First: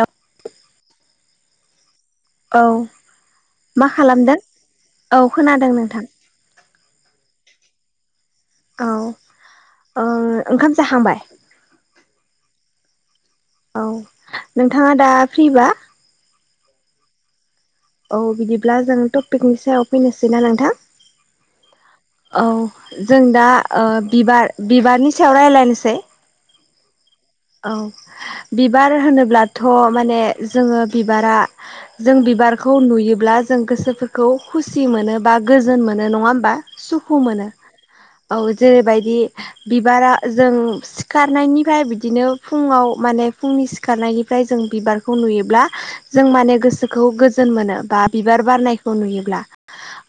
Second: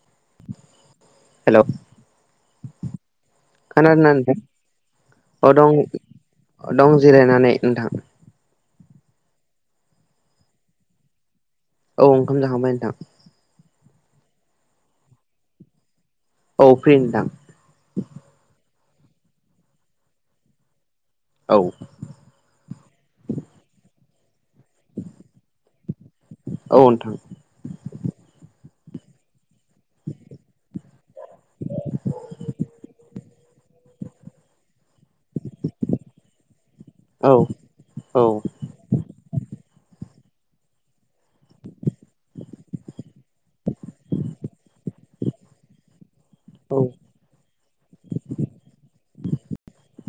औ हेलौ औ मा खोनादोंना नोंथां खालामदों औ खोनादों नोंथां। दं जिरायनानै नोंथां। औ ओ ओंखाम जाखांबाय? औ ओंखाम जाखांबाय नोंथां। औ नोंथाङा दा फ्रिबा? औ फ्रि नोंथां। औ बिदिब्ला जों टपिकनि सायाव फैनोसैना नोंथां? औ औ जों दा बिबार बिबारनि सायाव रायज्लायनोसै औ नोंथां औ बिबार होनोब्ला थ' माने जोङो बिबारा जों बिबारखौ नुयोब्ला जों गोसो खौ खुसि मोनो बा गोजोन मोनो नंङा होमबा सुखु औ मोनो औ जेरैबायदि बिबारा जों सिखारनायनिफ्राय बिदिनो फुंङाव माने फुंनि सिखारनायनिफ्राय जों बिबारखौ नुयोब्ला जों माने अ गोसोखौ गोजोन मोनो बा बिबार बारनायखौ नुयोब्ला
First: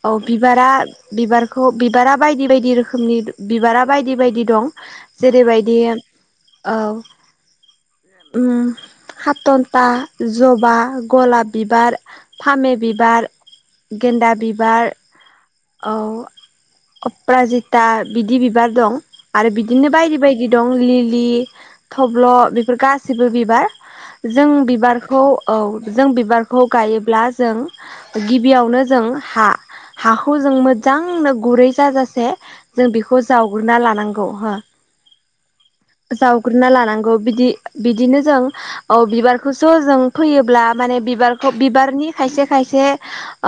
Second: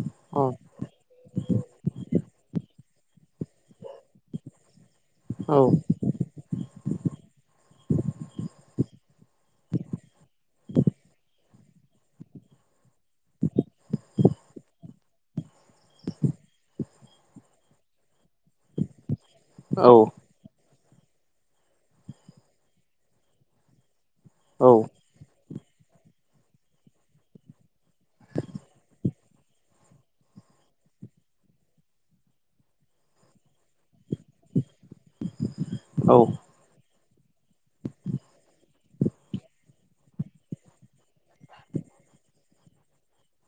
औ बिबारा बिबारखौ बिबारा बायदि बायदि रोखोमनि बिबारा बायदि बायदि दं। जेरैबायदि औ हाथन्था जबा गलाप बिबार फामे बिबार गेन्दा बिबार औ अप्राजिता बिदि बिबार दं! आरो बिदिनो औ नोंथां बायदि बायदि दं लिलि थब्ल' बेफोर गासिबो बिबार जों बिबारखौ औ जों बिबारखौ गायोब्ला जों गिबियावनो जों हा। हाखौ जों मोजांनो गुरै जाजासे जों बेखौ जावग्रोना लानांगौ हो [unintelligible] जावग्रोना लानांगौ बिदि बिदिनो जों औ बिबारखौस' जों फैयोब्ला माने बिबारखौ बिबारनि खायसे खायसे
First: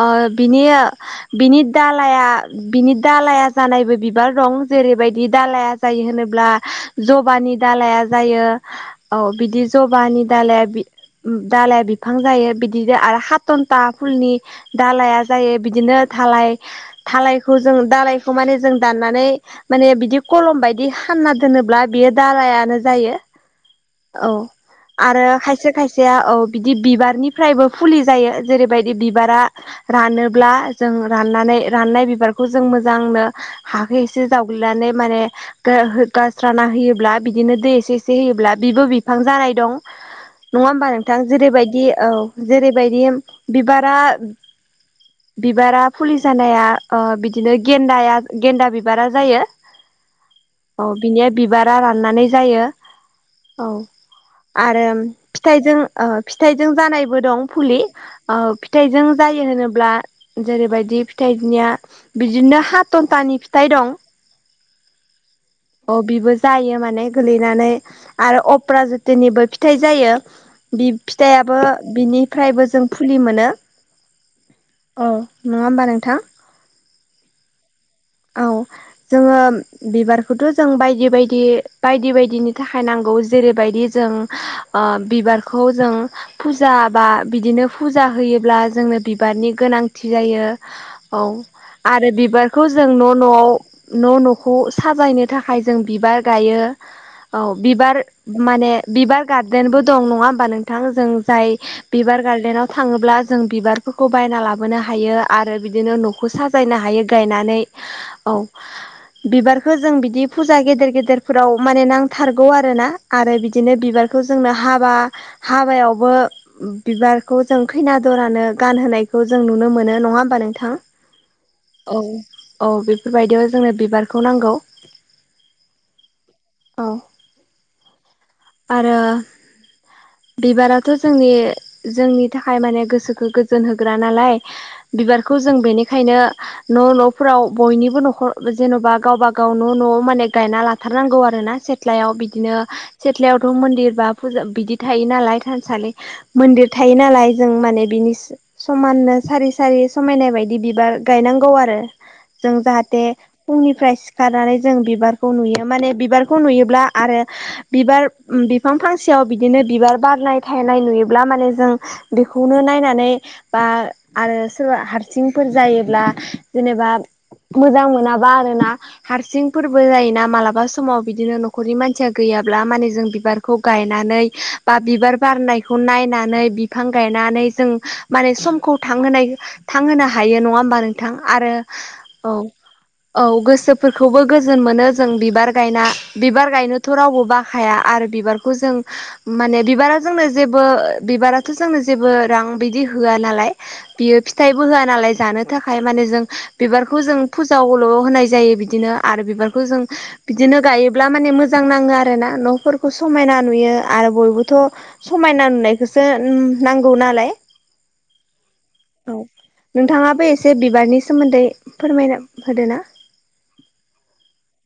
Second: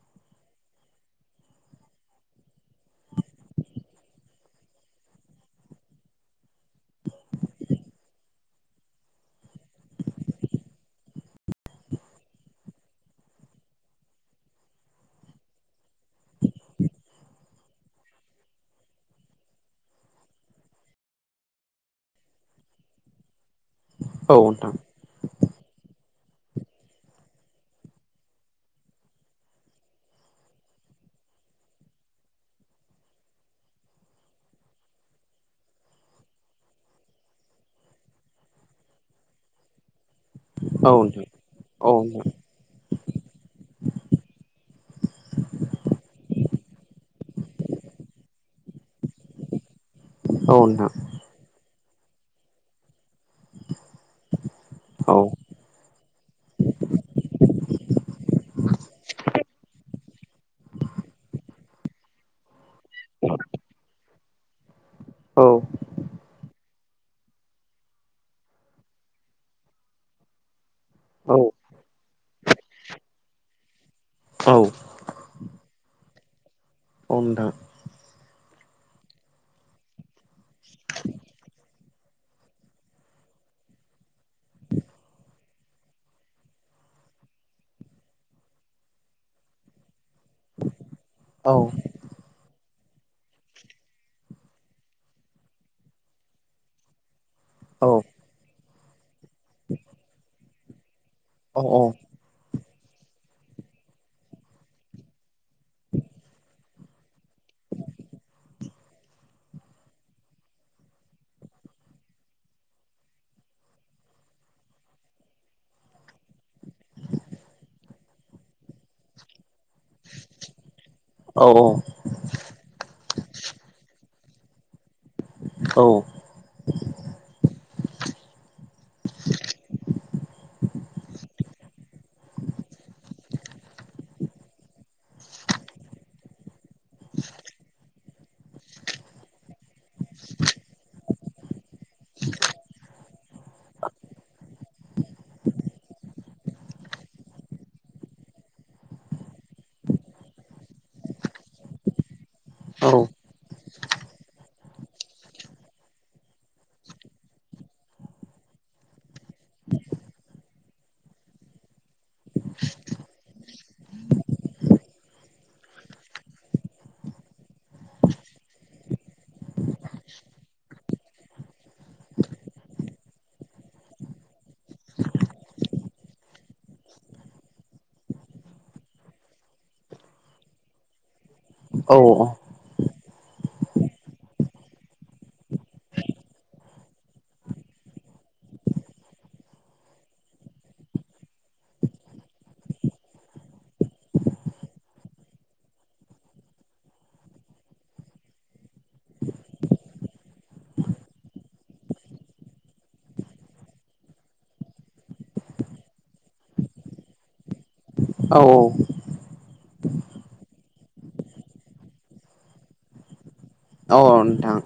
ओ बिनि बिनि दालाया बिनि दालाया जानायबो बिबार दं जेरैबायदि दालाया जायो होनोब्ला जबानि दालाया जायो। औ बिदि जबानि दालाया बि दालाया बिफां जायो बिदिनो आरो हाथन्था फुलनि दालाया जायो बिदिनो थालाय थालायखौ जों दालायखौ माने जों दाननानै माने बिदि कलम बायदि हानना दोनोब्ला बियो दालायानो जायो। औ। आरो खायसे खायसेया औ बिदि बिबारनिफ्रायबो फुलि जायो जेरैबायदि बिबारा रानोब्ला जों राननानै राननाय बिबारखौ जों मोजांनो। हा एसे जावग्लिनानै माने गस्राना होयोब्ला बिदिनो दै एसे एसे होयोब्ला बिब' बिफां जानाय दं नङा होमबा औ नोंथां जेरैबायदि औ। जेरैबायदि बिबारा बिबारा फुलि जानाया ओ बिदिनो गेन्दाया गेन्दा बिबारा जायो। नोंथां अ' बिनि बिबारा राननानै जायो। औ आरो औ फिथाइजों ओ फिथाइजों जानायबो दं फुलि औ फिथाइजों जायो होनोब्ला जेरैबायदि फिथाइनिया बिदिनो हा न्थानि फिथाइ दं औ अ बिबो जायो माने गोलैनानै आरो अप्रा जेतनिबो फिथाइ जायो बि औ फिथाइाबो बिनिफ्रायबो जों फुलि मोनो औ औ नङा होमबा नोंथां। औ नोंथां औ जोङो बिबारखौथ' जों बायदि बायदि बायदि बायदिनि थाखाय नांगौ जेरैबायदि जों ओ बिबारखौ जों फुजा बा बिदिनो फुजा होयोब्ला जोंनो बिबारनि गोनां जायो औ औ आरो बिबारखौ जों न' न'आव न' न'खौ साजायनो थाखाय जों बिबार गायो। औ औ बिबार माने बिबार गार्देनबो दं नङा होमबा नोंथ थां जों जाय औ औ बिबार गार्डेनाव थाङोब्ला जों बिबारफोरखौ बायना लाबोनो हायो आरो बिदिनो न'खौ साजायनो हायो गायनानै। औ बिबारखौ जों बिदि फुजा गेदेर गेदेरफोराव माने नांथारगौ आरोना। आरो बिदिनो बिबारखौ जोंनो हाबा हाबायावबो बिबारखौ जों खैना दरानो गानहोनायखौ जों नुनो मोनो। नङा होमबा नोंथां? [inaudible] औ औ बेफोरबायदियाव जोंनो बिबारखौ नांगौ। औ। [inaudible] औ [inaudible] आरो [inaudible] बिबाराथ' जोंनि जोंनि थाखाय माने गोसोखौ गोजोन होग्रा नालाय। बिबारखौ जों बेनिखायनो न' न'फोराव बयनिबो न'खर जेन'बा गावबा गाव न' न'आव माने गायना लाथारनांगौ आरो ना सिथ्लायाव बिदिनो सिथ्लायावथ' मन्दिर बा फुजा बिदि थायो नालाय थानसालि मोनदिर थायो नालाय जों माने बिनि समाननो सारि सारि समायनाय बायदि बिबार गायनांगौ आरो। जों जाहाथे फुंनिफ्राय सिखारनानै जों बिबारखौ नुयो माने बिबारखौ नुयोब्ला आरो बिबार उम बिफां फांसेयाव बिदिनो बिबार बारनाय थायनाय नुयोब्ला माने जों बेखौनो नायनानै बा आरो सोरबा हारसिंफोर जायोब्ला जेनेबा मोजां मोनाबा आरोना। हारसिं फोरबो जायोना मालाबा समाव बिदिनो न'खरनि मानसिया गैयाब्ला। माने जों बिबार खौ गायनानै बा बिबार बारनायखौ नायनानै बिफां गायनानै जों माने समखौ थांहोनाय थांहोनो हायो नङा होमबा नोंथां आरो औ। [inaudible] औ गोसोफोरखौबो गोजोन मोनो जों बिबार गायना बिबार गायनोथ' रावबो बाखाया आरो बिबार खौ जों माने बिबारा जोंनो जेबो बिबाराथ' जोंनो जेबो रां बिदि होआ नालाय। बियो फिथाइबो होआ नालाय जानो थाखाय। माने जों बिबारखौ जों फुजावल' होनाय जायो बिदिनो आरो बिबारखौ जों बिदिनो गायोब्ला माने मोजां नाङो आरो ना न'फोरखौ समायना नुयो आरो बयबोथ' समायना नुनायखौसो उम नांगौ नालाय। औ औ। औ नोंथाङाबो एसे बिबारनि सोमोन्दै फोरमायना होदो ना। औ औ नोंथां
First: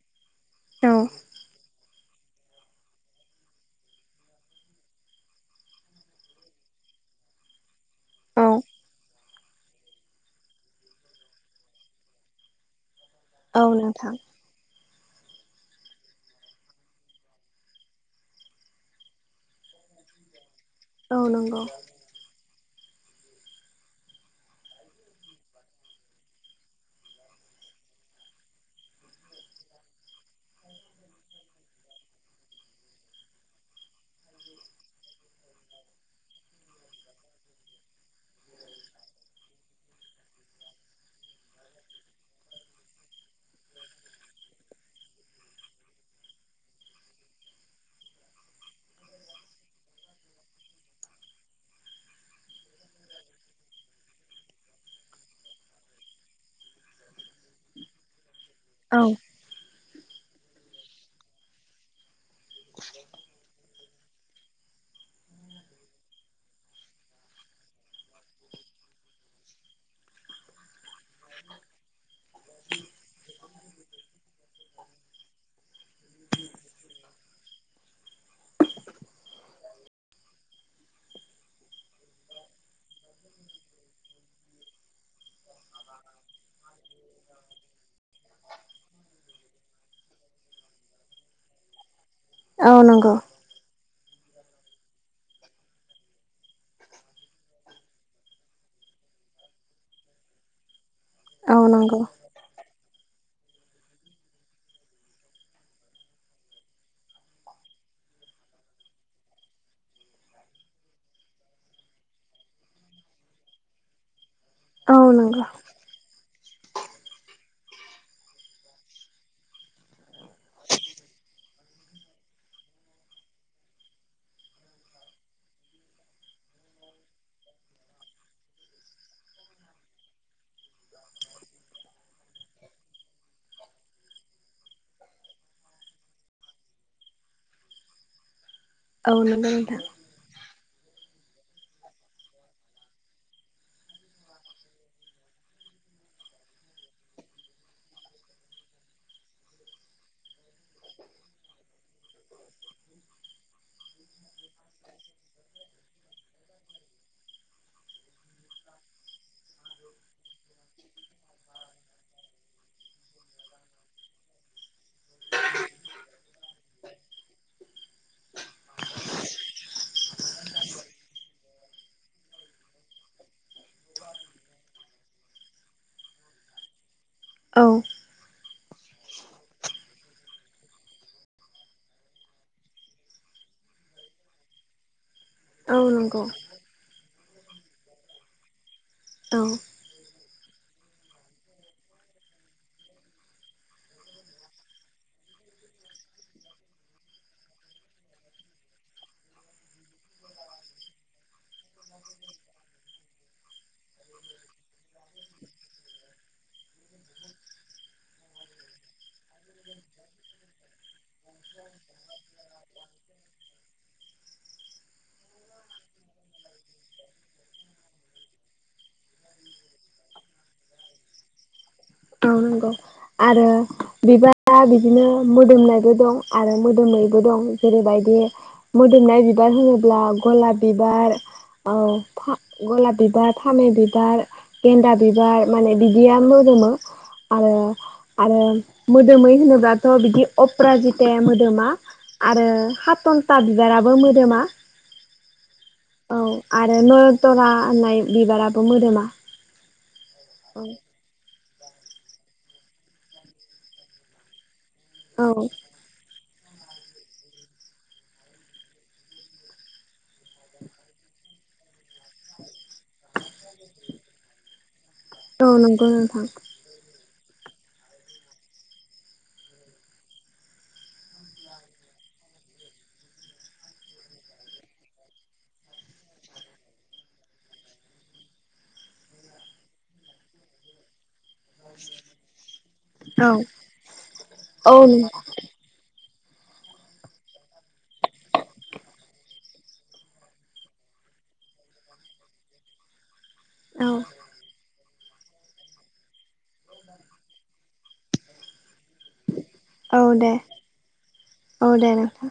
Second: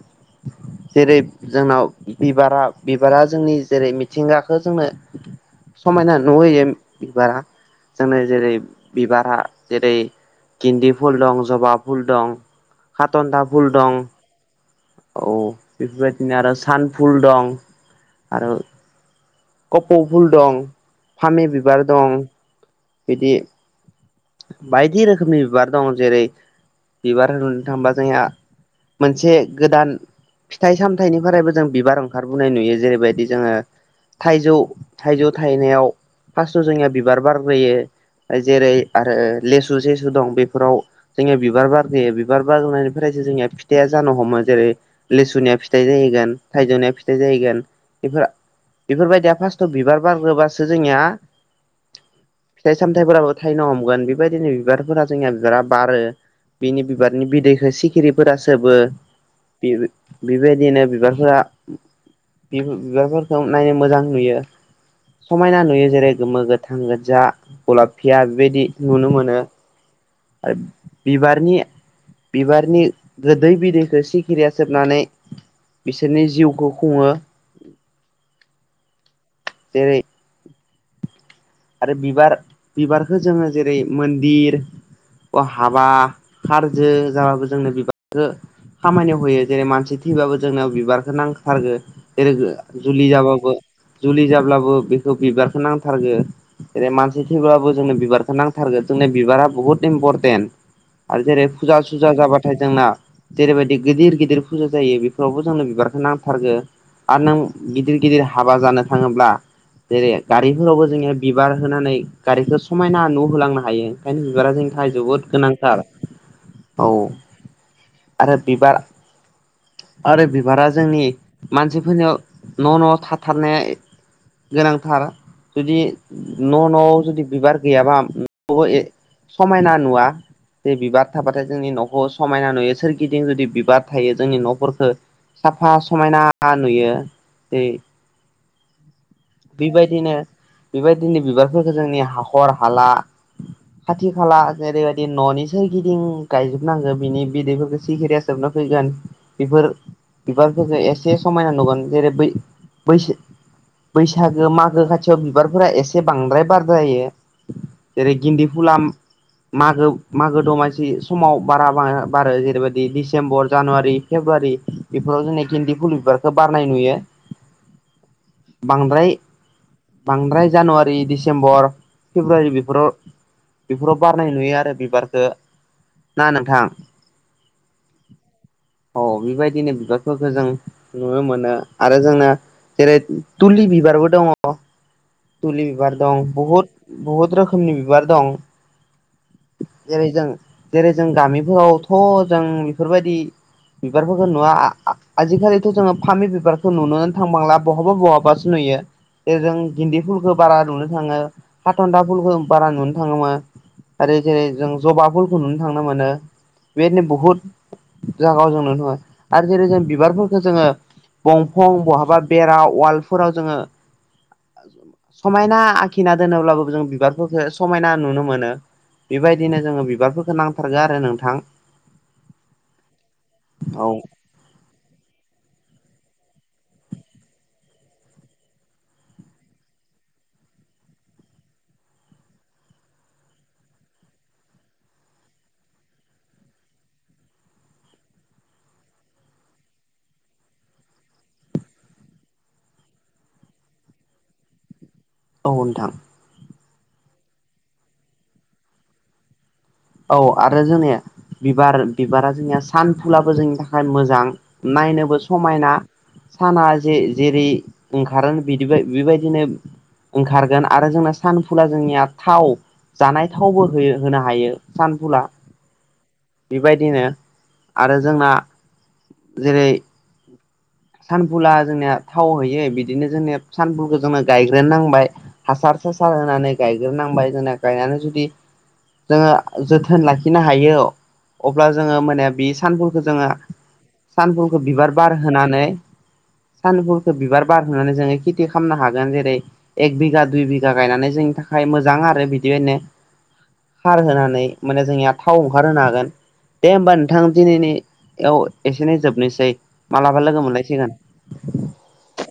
[inaudible] औ जेरै जोंनाव बिबारा बिबारा जोंनि जेरै मिथिंगाखौ जोंनो समायना नुहोयो बिबारा। जोंनो औ जेरै बिबारा जेरै गिन्दि फुल दं, जबा फुल दं, हाथन्दा औ फुल दं नोंथां औ बेफोरबायदिनो आरो सानफुल दं आरो कफौ फुल दं, औ फामि नंगौ बिबार दं बिदि बायदि रोखोमनि बिबार दं। जेरै बिबार होननो थाङोबा जोंहा मोनसे गोदान फिथाइ सामथायाइनिफ्रायबो जों बिबार ओंखारबोनाय नुयो जेरैबायदि जोङो थाइजौ थाइजौ थायनायाव फार्स्टाव जोंनिया बिबार बारग्रोयो। जेरै आरो लेसु सेसु दं बेफोराव जोंनिया बिबार बारहोयो बिबार बारनायनिफ्रायसो जोंनिया फिथाइया जानो हमो। जेरै लेसुनिया फिथाइ जाहैगोन, थाइजौनिया फिथाइ जाहैगोन। बेफोर बेफोरबायदिया फार्स्टआव बिबार बारग्रोबासो जोंनिया फिथाइ सामथायफोराबो थाइनो हम [unintelligible] बिबायदिनो बिबार फोरा बारो बिनि बिदैखौ सि खिरिफोरा सोबो औ बेबायदिनो बिबारफोरा बिबारफोरखौ नायनो मोजां नुयो। समायना नुयो जेरै गोमो गोथां गोजा गलाब फिया बेबायदि नुनो मोनो। आरो बिबारनि बिबारनि गोदै बिदैखौ सिखिरिया सोबनानै बिसोरनि जिउखौ खुङो जेरै आरो बिबार बिबारखौ जोङो जेरै मन्दिर अ हाबा खारजो जाबाबो जोंनो बिबारखौ खामानियाव होयो जेरै मानसि थैबाबो जोंनियाव बिबारखौ नांथारगो। जेरै गो जुलि नंगौ जाबाबो जुलि जाब्लाबो बेखौ बिबारखो नांथारगो। जेरै मानसि थैब्लाबो जोंनो बिबारखौ नांथारगो जोंनिया बिबारा बुहुत इनपरटेन्ट आरो जेरै औ फुजा नंगौ सुजा जाबाथाय जोंना जेरैबायदि गिदिर गिदिर फुजा जायो बेफोरावबो जोंनो बिबारखो नांथारगो। आरो नों गिदिर गिदिर हाबा जानो थाङोब्ला जेरै गारिफोरावबो जोंना बिबार होनानै गारिखो समायना न' होलांनो हायो ओंखायनो बिबारा जों थाय औ जोबोद नंगौ गोनांथार औ आरो बिबार आरो बिबारा जोंनि मानसिफोरनियाव न' न' थाथारनाया गोनांथार जुदि न' न'आव जुदि बिबार गैयाबा ओम अ ए' समायना नुवा। बे बिबार थाबाथाय जोंनि न'खौ समायना नुयो सोरगिदिं जुदि बिबार थायो जोंनि न'फोरखो साफा समायना नुयो दै औ नोंगौ बेबायदिनो बेबायदिनो बिबारफोरखौ जोंनि हाखर हाला खाथि खाला जेरैबायदि न'नि सोरगिदिं गायजोबनांगो बिनि बिदैफोरखौ सिखिरियासो सोबना फैगोन बेफोर बिबारफोरखो एसे समायना नुगोन जेरैै बै बैसो बैसागो मागो खाथियाव बिबारफोरा एसे बांद्राय बारद्रायो। जेरै गिन्दि फुलाम मागो मागो दमासि समाव बारा बां बारो जेरैबायदि डिसेम्बर जानुवारि फेब्रुवारि बेफोराव जोंनि गिन्दि फुलु बिबारखौ बारनाय नुयो। बांद्राय बांद्राय जानुवारि डिसेम्बर फेब्रुवारि बिफोराव बेफोराव बारनाय नुयो आरो बिबारखौ ना नोंथा? औ औ बेबायदिनो बिबारफोरखौ जों नुनो मोनो आरो जोंना जेरै थुलि बिबारबो दङ। थुलि औ बिबार दं नंगौ बहुद बहुद रोखोमनि बिबार दं। औ जेरै जों जेरै जों गामिफोरावथ' जों बेफोरबायदि बिबारफोरखौ नुवा आजिखालिथ' जोङो फामि बिबारखौ नुनो थांबांला बहाबा बहाबासो नुयो। जे जों गिन्दि फुलखौ बारा नुनो थाङो हाथन्था फुलखौ बारा नुनो थाङोमोन। आरो जेरै जों जबा फुलखौ नुनो थांनो मोनो बेदिनो बुहुद जागायाव जों नुनो मोनो आरो जेरै जों बिबारफोरखौ जोङो दंफां बहाबा बेरा वालफोराव जोङो समायना आखिना दोनोब्लाबो जों बिबारफोरखौ समायना नुनो मोनो। बेबायदिनो जोङो बिबारफोरखौ नांथारगो आरो नोंथां औ नांगौ आरो औ बिबा दा बिदिनो मोदोमनायबो दं आरो मोदोमैबो दं जेरैबायदि मोदोमनाय बिबार होनोब्ला गलाब बिबार औ फा गलाब बिबार, फामे बिबार गेन्दा बिबार माने बिदिय मोदोमो आरो आरो मोदोमै होनोब्लाथ' बिदि अप्रााजिताया मोदोमा आरो हातन्था बिबाराबो मोदोमा औ नोंथां औ आरो नयथरा होननाय बिबाराबो मोदोमा औ आरो जोंनिया बिबार बिबारा जोंनिया सानफुलाबो जोंनि थाखाय मोजां नायनोबो औ समायना साना जे जेरै ओंखारो बिदिबा बेबायदिनो ओंखारगोन आरो जोंना सानफुला जोंनिया थाव जानाय थावबो होयो होनो हायो। सानफुला औ नंगौ नोंथां बेबायदिनो आरो जोंना जेरै सानफुला जोंनिया थाव हैयो बिदिनो जोंनिया सानफुलखौ जोंङो गायग्रो नांबाय हासार सासार होनानै गायग्रोनांबाय जोंना गायनानै जुदि जोंङो जोथोन लाखिनो हायो अब्ला जोंङो माने बे सानफुलखौ जोंङो सानफुलखो बिबार औ बार होनानै [inaudible] सानफुलखो बिबार बारहोनानै जोंङो खेथि खालामनो हागोन जेरै - एक बिघा, दुइ बिघा गायनानै जोंनि थाखाय मोजां आरो बिदिनो औ खार होनानै माने जोंनिया थाव ओंखारहोनो हागोन। दे होमबा नोंथां दिनैनि याव एसेनो जोबनोसै औ मालाबा दे लोगो मोनलायसिगोन औ दे नोंथां